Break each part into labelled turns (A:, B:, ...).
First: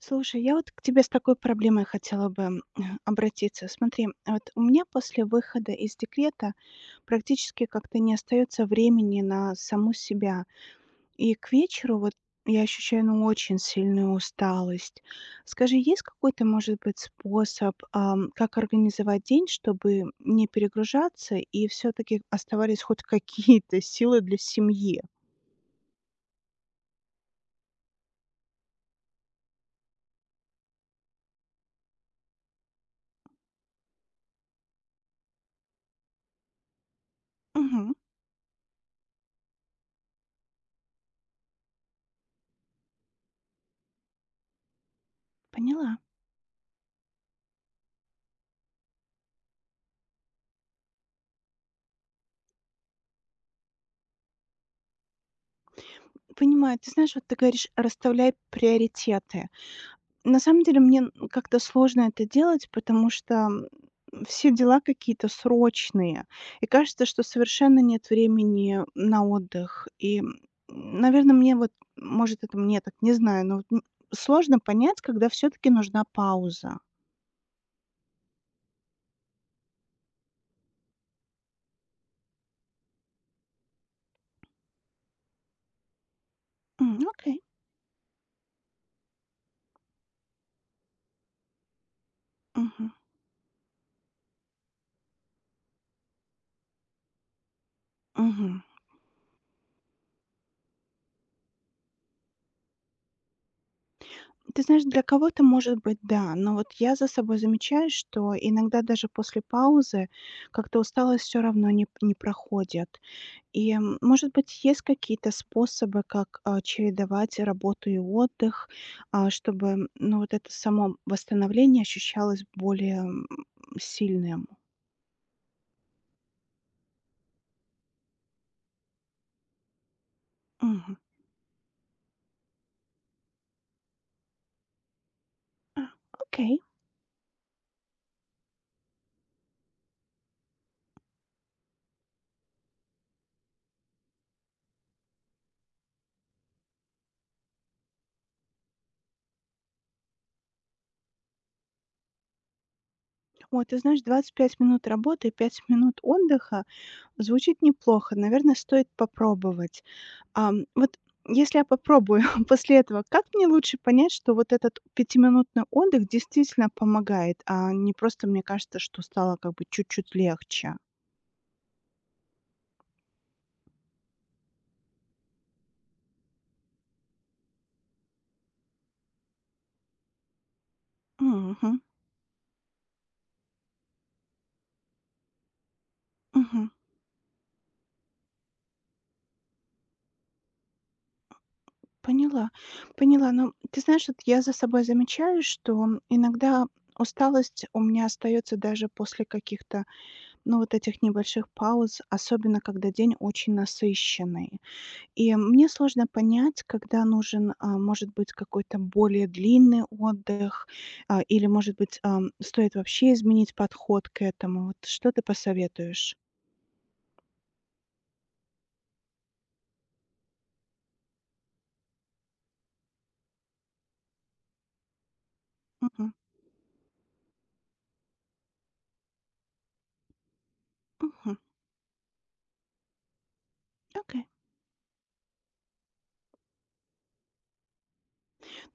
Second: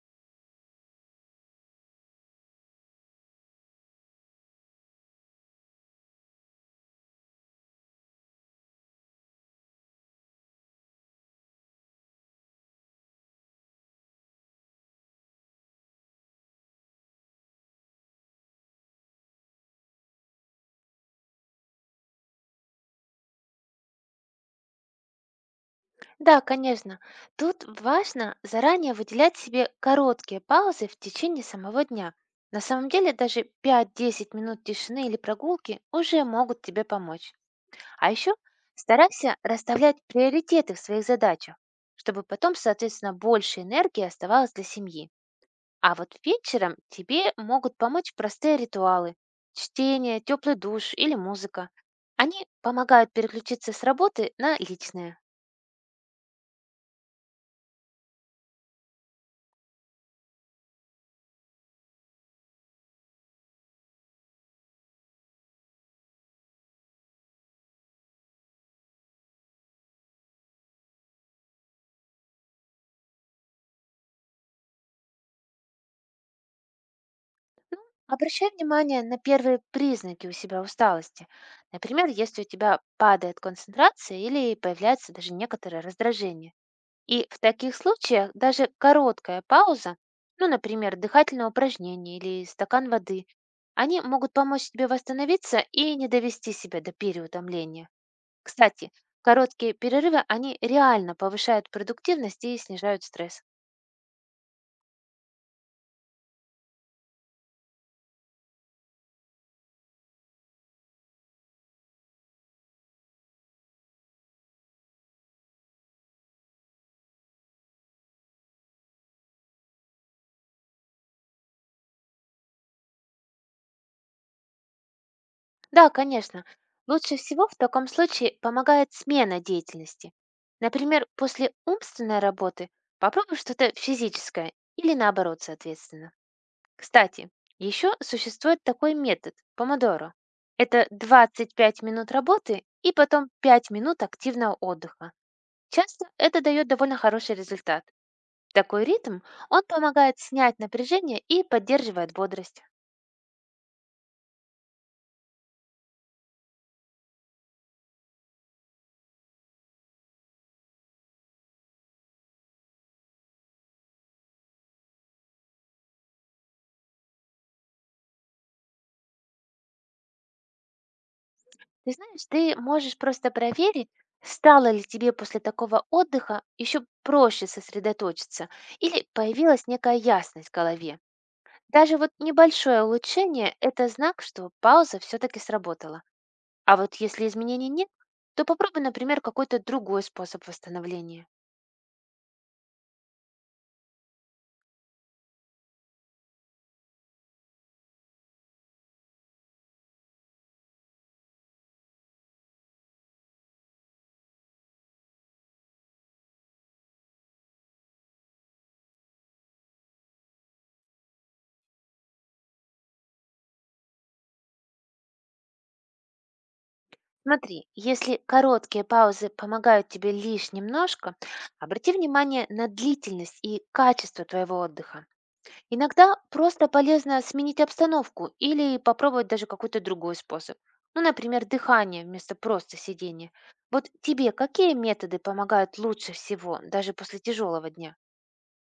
A: Слушай, я вот к тебе с такой проблемой хотела бы обратиться. Смотри, вот у меня после выхода из декрета практически как-то не остается времени на саму себя. И к вечеру вот я ощущаю, ну, очень сильную усталость. Скажи, есть какой-то, может быть, способ, как организовать день, чтобы не перегружаться и все-таки оставались хоть какие-то силы для семьи?
B: Да, конечно. Тут важно заранее выделять себе короткие паузы в течение самого дня. На самом деле даже пять-десять минут тишины или прогулки уже могут тебе помочь.
A: Мгм.
B: А еще старайся расставлять приоритеты в своих задачах, чтобы потом, соответственно, больше энергии оставалось для семьи. А
A: Поняла.
B: вот вечером тебе могут помочь простые ритуалы, чтение, теплый душ или музыка. Они помогают переключиться с работы на личное.
A: Понимаю. Ты знаешь, вот ты говоришь, расставляй приоритеты. На самом деле мне, как-то сложно это делать, потому что, все дела какие-то срочные, и кажется, что совершенно нет времени на отдых. И, наверное, мне вот, может, это мне так, не знаю, но вот, сложно понять, когда все таки нужна пауза.
B: Обращай внимание на первые признаки у себя усталости. Например, если у тебя падает концентрация или появляется даже некоторое раздражение.
A: М,
B: И в
A: окей.
B: таких случаях даже короткая пауза, ну, например, дыхательное упражнение или стакан
A: Мгм.
B: воды, они могут помочь тебе восстановиться и не довести себя до переутомления.
A: Мгм.
B: Кстати, короткие перерывы, они реально повышают продуктивность и снижают стресс.
A: Ты знаешь, для кого-то, может быть, да, но вот я за собой замечаю, что иногда даже после паузы как-то усталость все равно не проходит. И, может быть, есть какие-то способы, как, чередовать работу и отдых, чтобы, ну, вот это само восстановление ощущалось более, сильным?
B: Да, конечно. Лучше всего в таком случае помогает смена деятельности.
A: Мгм.
B: Например, после умственной работы попробуй что-то физическое или наоборот, соответственно.
A: Окей.
B: Кстати, еще существует такой метод — помодоро. Это 25 минут работы и потом 5 минут активного отдыха. Часто это дает довольно хороший результат. Такой ритм, он помогает снять напряжение и поддерживает бодрость.
A: Вот, ты знаешь, 25 минут работы и 5 минут отдыха звучит неплохо. Наверное, стоит попробовать. Вот если я попробую после этого, как мне лучше понять, что вот этот пятиминутный отдых действительно помогает, а не просто мне кажется, что стало как бы чуть-чуть легче?
B: Ты знаешь, ты можешь просто проверить, стало ли тебе после такого отдыха еще проще сосредоточиться или появилась некая ясность в голове.
A: Мгм,
B: Даже вот небольшое улучшение — это знак, что пауза все-таки сработала.
A: мгм.
B: А вот если изменений нет, то попробуй, например, какой-то другой способ восстановления.
A: Поняла, поняла. Но ты знаешь, вот я за собой замечаю, что иногда усталость у меня остается даже после каких-то, ну, вот этих небольших пауз, особенно когда день очень насыщенный. И мне сложно понять, когда нужен, может быть, какой-то более длинный отдых, или, может быть, стоит вообще изменить подход к этому. Вот что ты посоветуешь?
B: Смотри, если короткие паузы помогают тебе лишь немножко, обрати внимание на длительность и качество твоего отдыха.
A: Мгм,
B: Иногда просто полезно сменить обстановку или попробовать даже какой-то другой способ. Ну,
A: мгм.
B: например, дыхание вместо просто сидения. Вот
A: Окей.
B: тебе какие методы помогают лучше всего, даже после тяжелого дня?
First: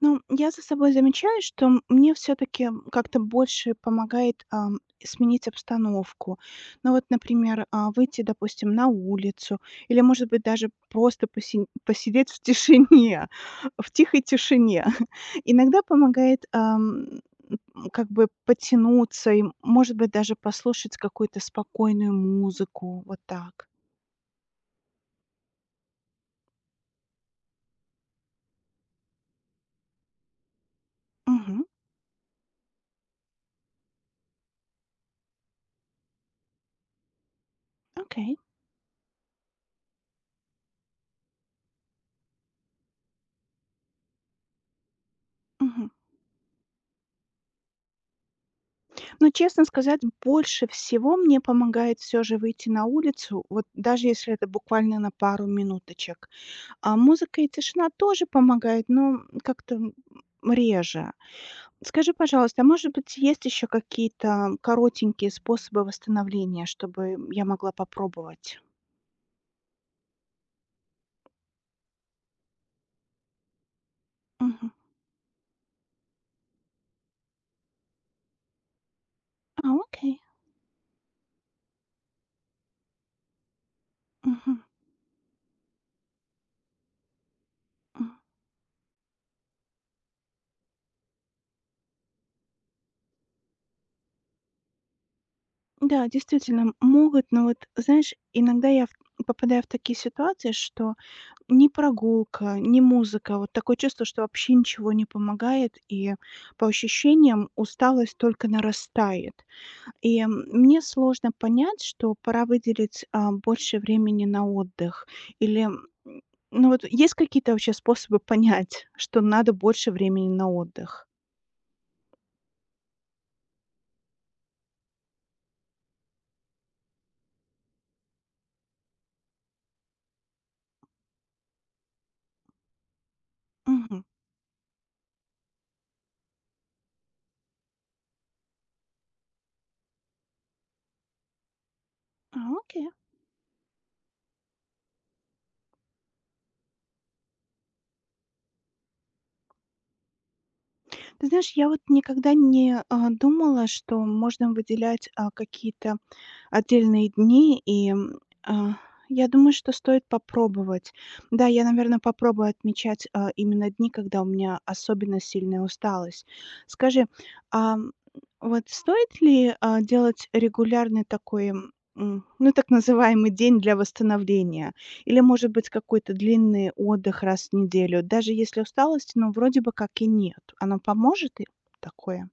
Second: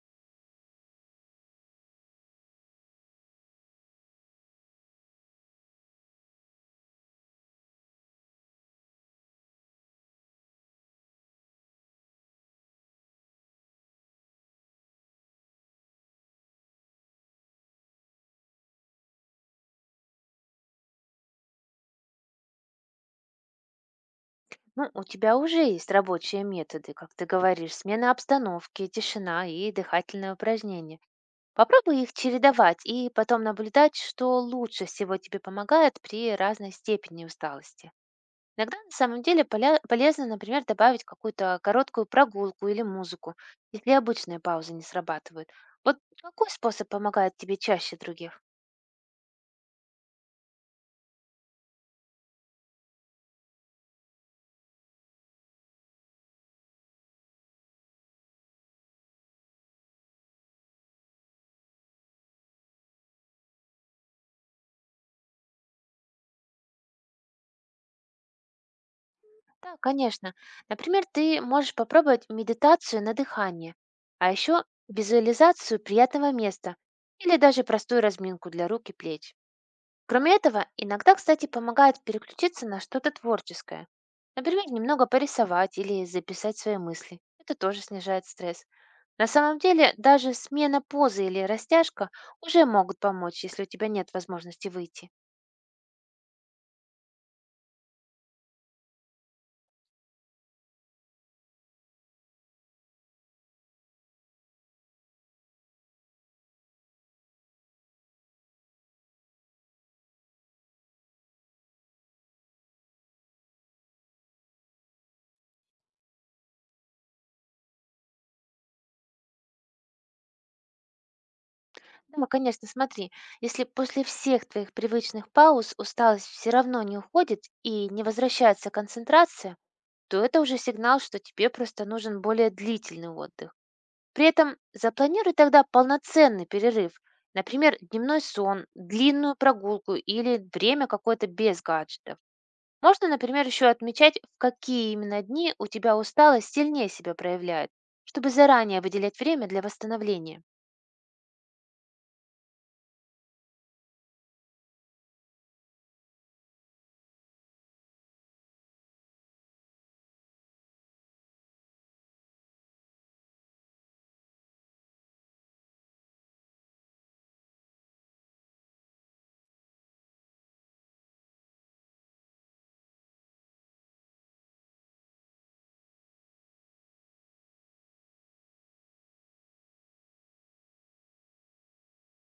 A: Ну, я за собой замечаю, что мне все таки как-то больше помогает, сменить обстановку. Ну вот, например, выйти, допустим, на улицу или, может быть, даже просто посин посидеть в тишине, в тихой тишине. Иногда помогает, как бы потянуться и, может быть, даже послушать какую-то спокойную музыку. Вот так.
B: Ну, у тебя уже есть рабочие методы, как ты говоришь, смена обстановки, тишина и дыхательное упражнение.
A: Мгм.
B: Попробуй их чередовать и потом наблюдать, что лучше всего тебе помогает при разной степени усталости.
A: Окей.
B: Иногда на самом деле полезно, например, добавить какую-то короткую прогулку или музыку, если обычные паузы не срабатывают.
A: Мгм.
B: Вот какой способ помогает тебе чаще других?
A: Ну, честно сказать, больше всего мне помогает все же выйти на улицу, вот даже если это буквально на пару минуточек. А музыка и тишина тоже помогает, но как-то, реже. Скажи, пожалуйста, а может быть, есть еще какие-то коротенькие способы восстановления, чтобы я могла попробовать?
B: Да, конечно. Например, ты можешь попробовать медитацию на дыхание, а еще
A: Мгм.
B: визуализацию приятного места или даже простую разминку для рук и плеч.
A: Окей.
B: Кроме этого, иногда, кстати, помогает переключиться на что-то творческое.
A: Мгм.
B: Например, немного порисовать или записать свои мысли. Это тоже
A: М.
B: снижает стресс. На самом деле, даже смена позы или растяжка уже могут помочь, если у тебя нет возможности выйти.
A: Да, действительно, могут, но вот, знаешь, иногда я в попадаю в такие ситуации, что ни прогулка, ни музыка. Вот такое чувство, что вообще ничего не помогает, и по ощущениям усталость только нарастает. И, мне сложно понять, что пора выделить, больше времени на отдых. Или, ну, вот есть какие-то вообще способы понять, что надо больше времени на отдых?
B: Ну, конечно, смотри, если после всех твоих привычных пауз усталость все равно не уходит и не возвращается концентрация, то это уже сигнал, что тебе просто нужен более длительный отдых.
A: Мгм.
B: При этом запланируй тогда полноценный перерыв, например, дневной сон, длинную прогулку или время какое-то без гаджетов.
A: Окей.
B: Можно, например, еще отмечать, в какие именно дни у тебя усталость сильнее себя проявляет, чтобы заранее выделять время для восстановления.
A: Ты знаешь, я вот никогда не, думала, что можно выделять, какие-то отдельные дни, и, я думаю, что стоит попробовать. Да, я, наверное, попробую отмечать, именно дни, когда у меня особенно сильная усталость. Скажи, ам, вот стоит ли, делать регулярный такой, ну, так называемый день для восстановления? Или, может быть, какой-то длинный отдых раз в неделю? Даже если усталости, ну, вроде бы как и нет. Оно поможет и такое?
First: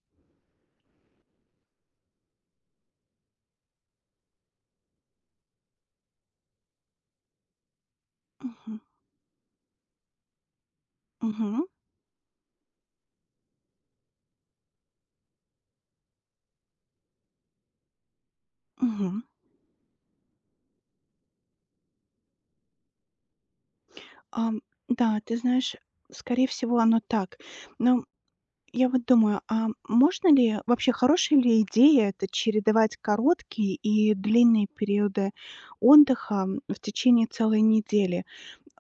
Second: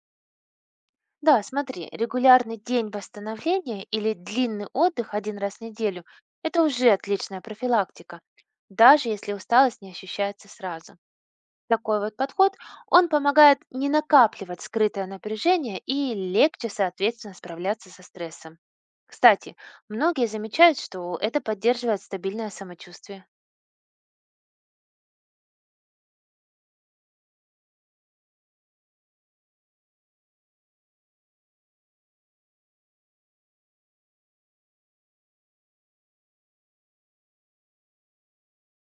B: Да, смотри, регулярный день восстановления или длинный отдых один раз в неделю — это уже отличная профилактика,
A: Мгм.
B: даже если усталость не ощущается сразу.
A: Мгм.
B: Такой вот подход, он помогает не накапливать скрытое напряжение и легче, соответственно, справляться со стрессом.
A: Мгм.
B: Кстати, многие замечают, что это поддерживает стабильное самочувствие.
A: Ам, да, ты знаешь, скорее всего, оно так. Но я вот думаю, а можно ли, вообще хорошая ли идея это чередовать короткие и длинные периоды отдыха в течение целой недели?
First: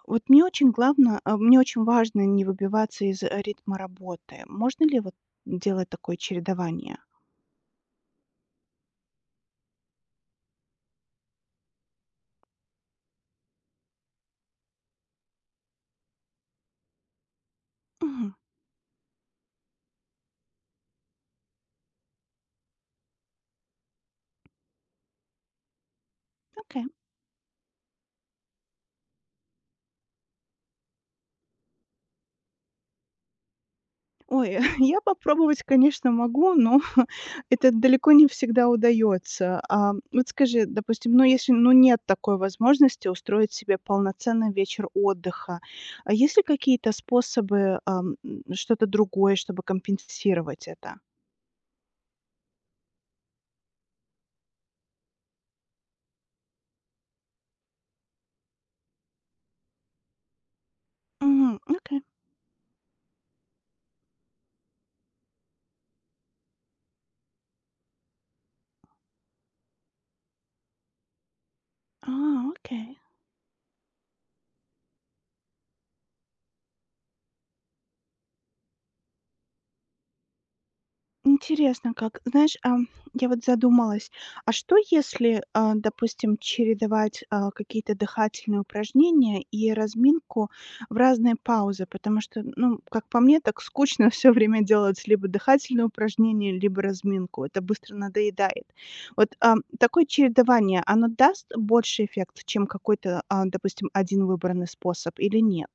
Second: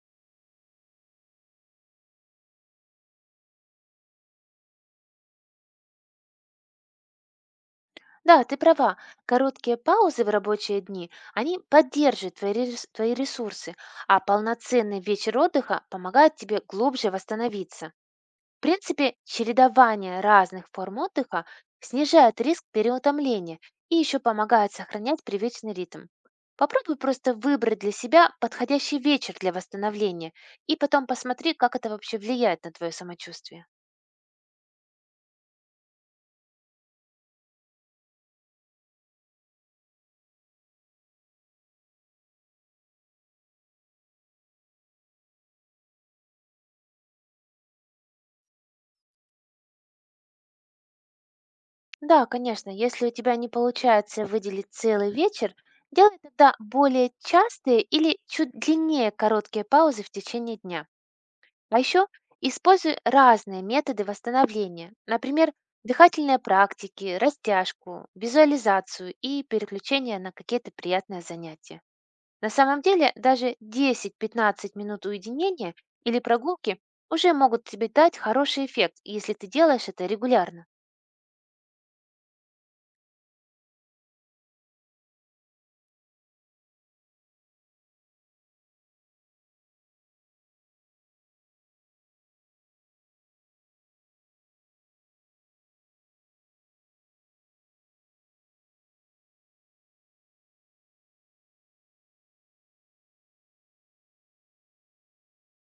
A: Вот мне очень главное, мне очень важно не выбиваться из ритма работы. Можно ли вот делать такое чередование?
B: Да, ты права. Короткие паузы в рабочие дни, они поддерживают твои, твои ресурсы, а полноценный вечер отдыха помогает тебе глубже восстановиться.
A: Мгм.
B: В принципе, чередование разных форм отдыха снижает риск переутомления и еще помогает сохранять привычный ритм.
A: Окей.
B: Попробуй просто выбрать для себя подходящий вечер для восстановления и потом посмотри, как это вообще влияет на твое самочувствие.
A: Ой, я попробовать, конечно, могу, но это далеко не всегда удается. Вот скажи, допустим, ну, если, ну, нет такой возможности устроить себе полноценный вечер отдыха, а есть ли какие-то способы, что-то другое, чтобы компенсировать это?
B: Да, конечно, если у тебя не получается выделить целый вечер, делай тогда более частые или чуть длиннее короткие паузы в течение дня.
A: Мгм.
B: А
A: Окей.
B: еще используй разные методы восстановления, например, дыхательные практики, растяжку, визуализацию и переключение на какие-то приятные занятия. На самом
A: Окей.
B: деле, даже 10-15 минут уединения или прогулки уже могут тебе дать хороший эффект, если ты делаешь это регулярно.
A: Интересно как. Знаешь, я вот задумалась, а что если, допустим, чередовать, какие-то дыхательные упражнения и разминку в разные паузы? Потому что, ну, как по мне, так скучно все время делать либо дыхательные упражнения, либо разминку. Это быстро надоедает. Вот, такое чередование, оно даст больше эффект, чем какой-то, допустим, один выбранный способ или нет?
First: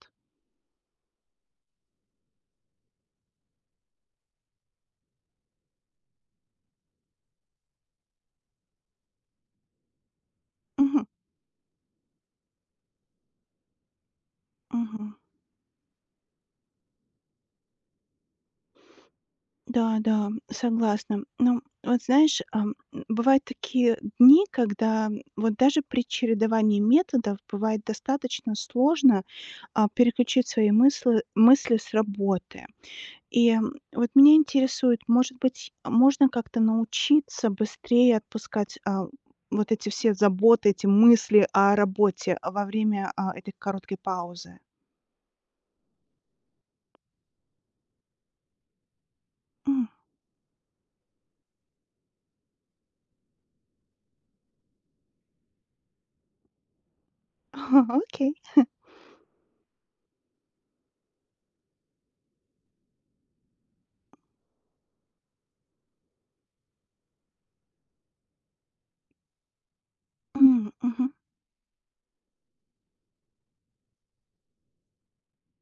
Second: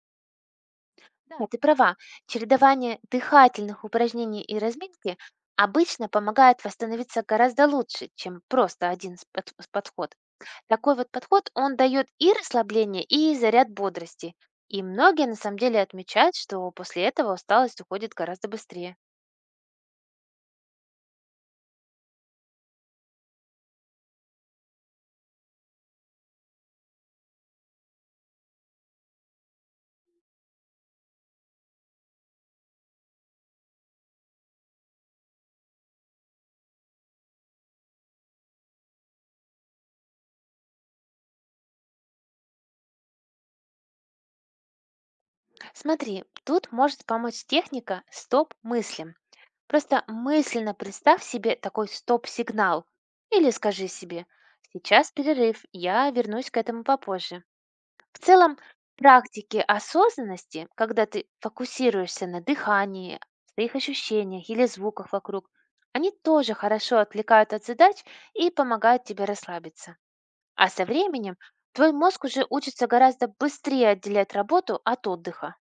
B: Да, ты права. Чередование дыхательных упражнений и разминки обычно помогает восстановиться гораздо лучше, чем просто один подход. Такой
A: Мгм.
B: вот подход, он дает и расслабление, и заряд бодрости. И
A: Мгм.
B: многие на самом деле отмечают, что после этого усталость уходит гораздо быстрее.
A: Да, да, согласна. Ну, вот знаешь, бывают такие дни, когда вот даже при чередовании методов бывает достаточно сложно переключить свои мысли с работы. И вот меня интересует, может быть, можно как-то научиться быстрее отпускать вот эти все заботы, эти мысли о работе во время этой короткой паузы?
B: Смотри, тут может помочь техника «стоп мыслям».
A: М,
B: Просто мысленно представь себе такой стоп-сигнал. Или скажи себе: «Сейчас перерыв, я вернусь к этому попозже». В
A: Окей.
B: целом, практики осознанности, когда ты фокусируешься на дыхании, своих ощущениях или звуках вокруг, они тоже хорошо отвлекают от задач и помогают тебе расслабиться. А
A: М,
B: со
A: мгм.
B: временем твой мозг уже учится гораздо быстрее отделять работу от отдыха.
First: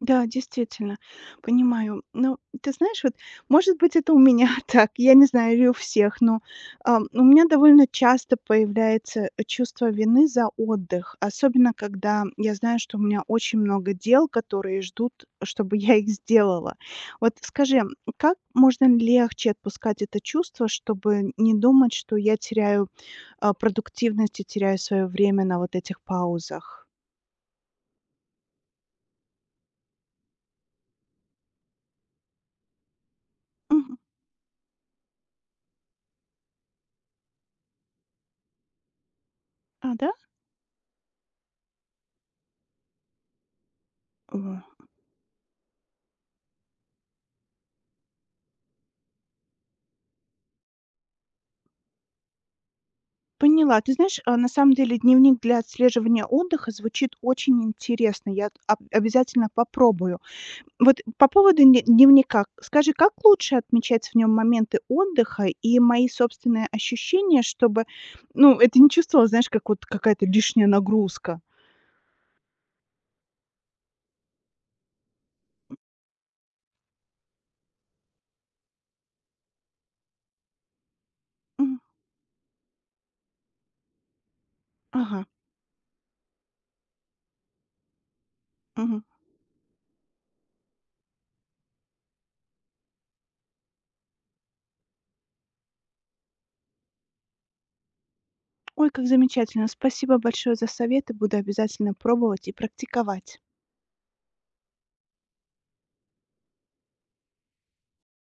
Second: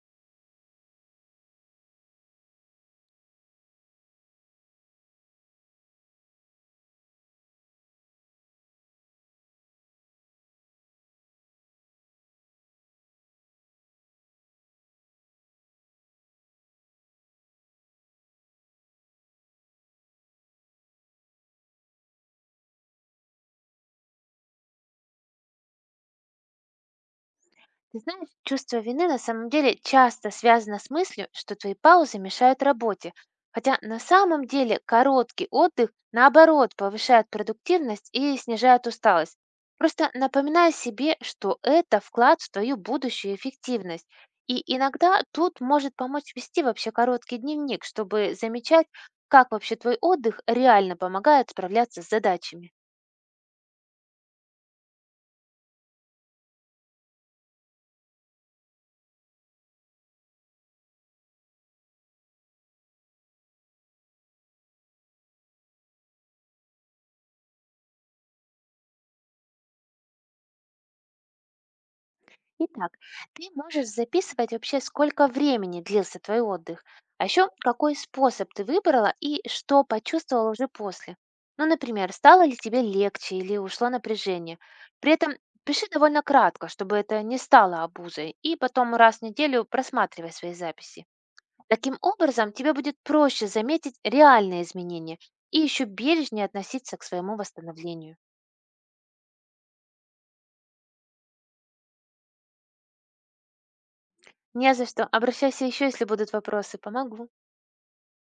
A: Да, действительно, понимаю. Ну, ты знаешь, вот, может быть, это у меня так, я не знаю, или у всех, но у меня довольно часто появляется чувство вины за отдых, особенно когда я знаю, что у меня очень много дел, которые ждут, чтобы я их сделала. Вот скажи, как можно легче отпускать это чувство, чтобы не думать, что я теряю продуктивность и теряю свое время на вот этих паузах?
B: Ты знаешь, чувство вины на самом деле часто связано с мыслью, что твои паузы мешают работе, хотя
A: Мгм.
B: на самом деле короткий отдых, наоборот, повышает продуктивность и снижает усталость. Просто
A: Да?
B: напоминай себе, что это вклад в твою будущую эффективность. И иногда тут может помочь вести вообще короткий дневник, чтобы замечать, как вообще твой отдых реально помогает справляться с задачами.
A: Поняла. Ты знаешь, на самом деле дневник для отслеживания отдыха звучит очень интересно. Я обязательно попробую. Вот по поводу дневника. Скажи, как лучше отмечать в нем моменты отдыха и мои собственные ощущения, чтобы, ну, это не чувствовалось, знаешь, как вот какая-то лишняя нагрузка.
B: Итак, ты можешь записывать вообще, сколько времени длился твой отдых, а еще какой способ ты выбрала и что почувствовала уже после. Ну,
A: М,
B: например, стало ли тебе легче или ушло напряжение. При
A: ага.
B: этом пиши довольно кратко, чтобы это не стало обузой, и потом
A: Мгм.
B: раз в неделю просматривай свои записи. Таким образом, тебе будет проще заметить реальные изменения и еще бережнее относиться к своему восстановлению.
A: Ой, как замечательно. Спасибо большое за советы. Буду обязательно пробовать и практиковать.
B: Не за что. Обращайся еще, если будут вопросы. Помогу.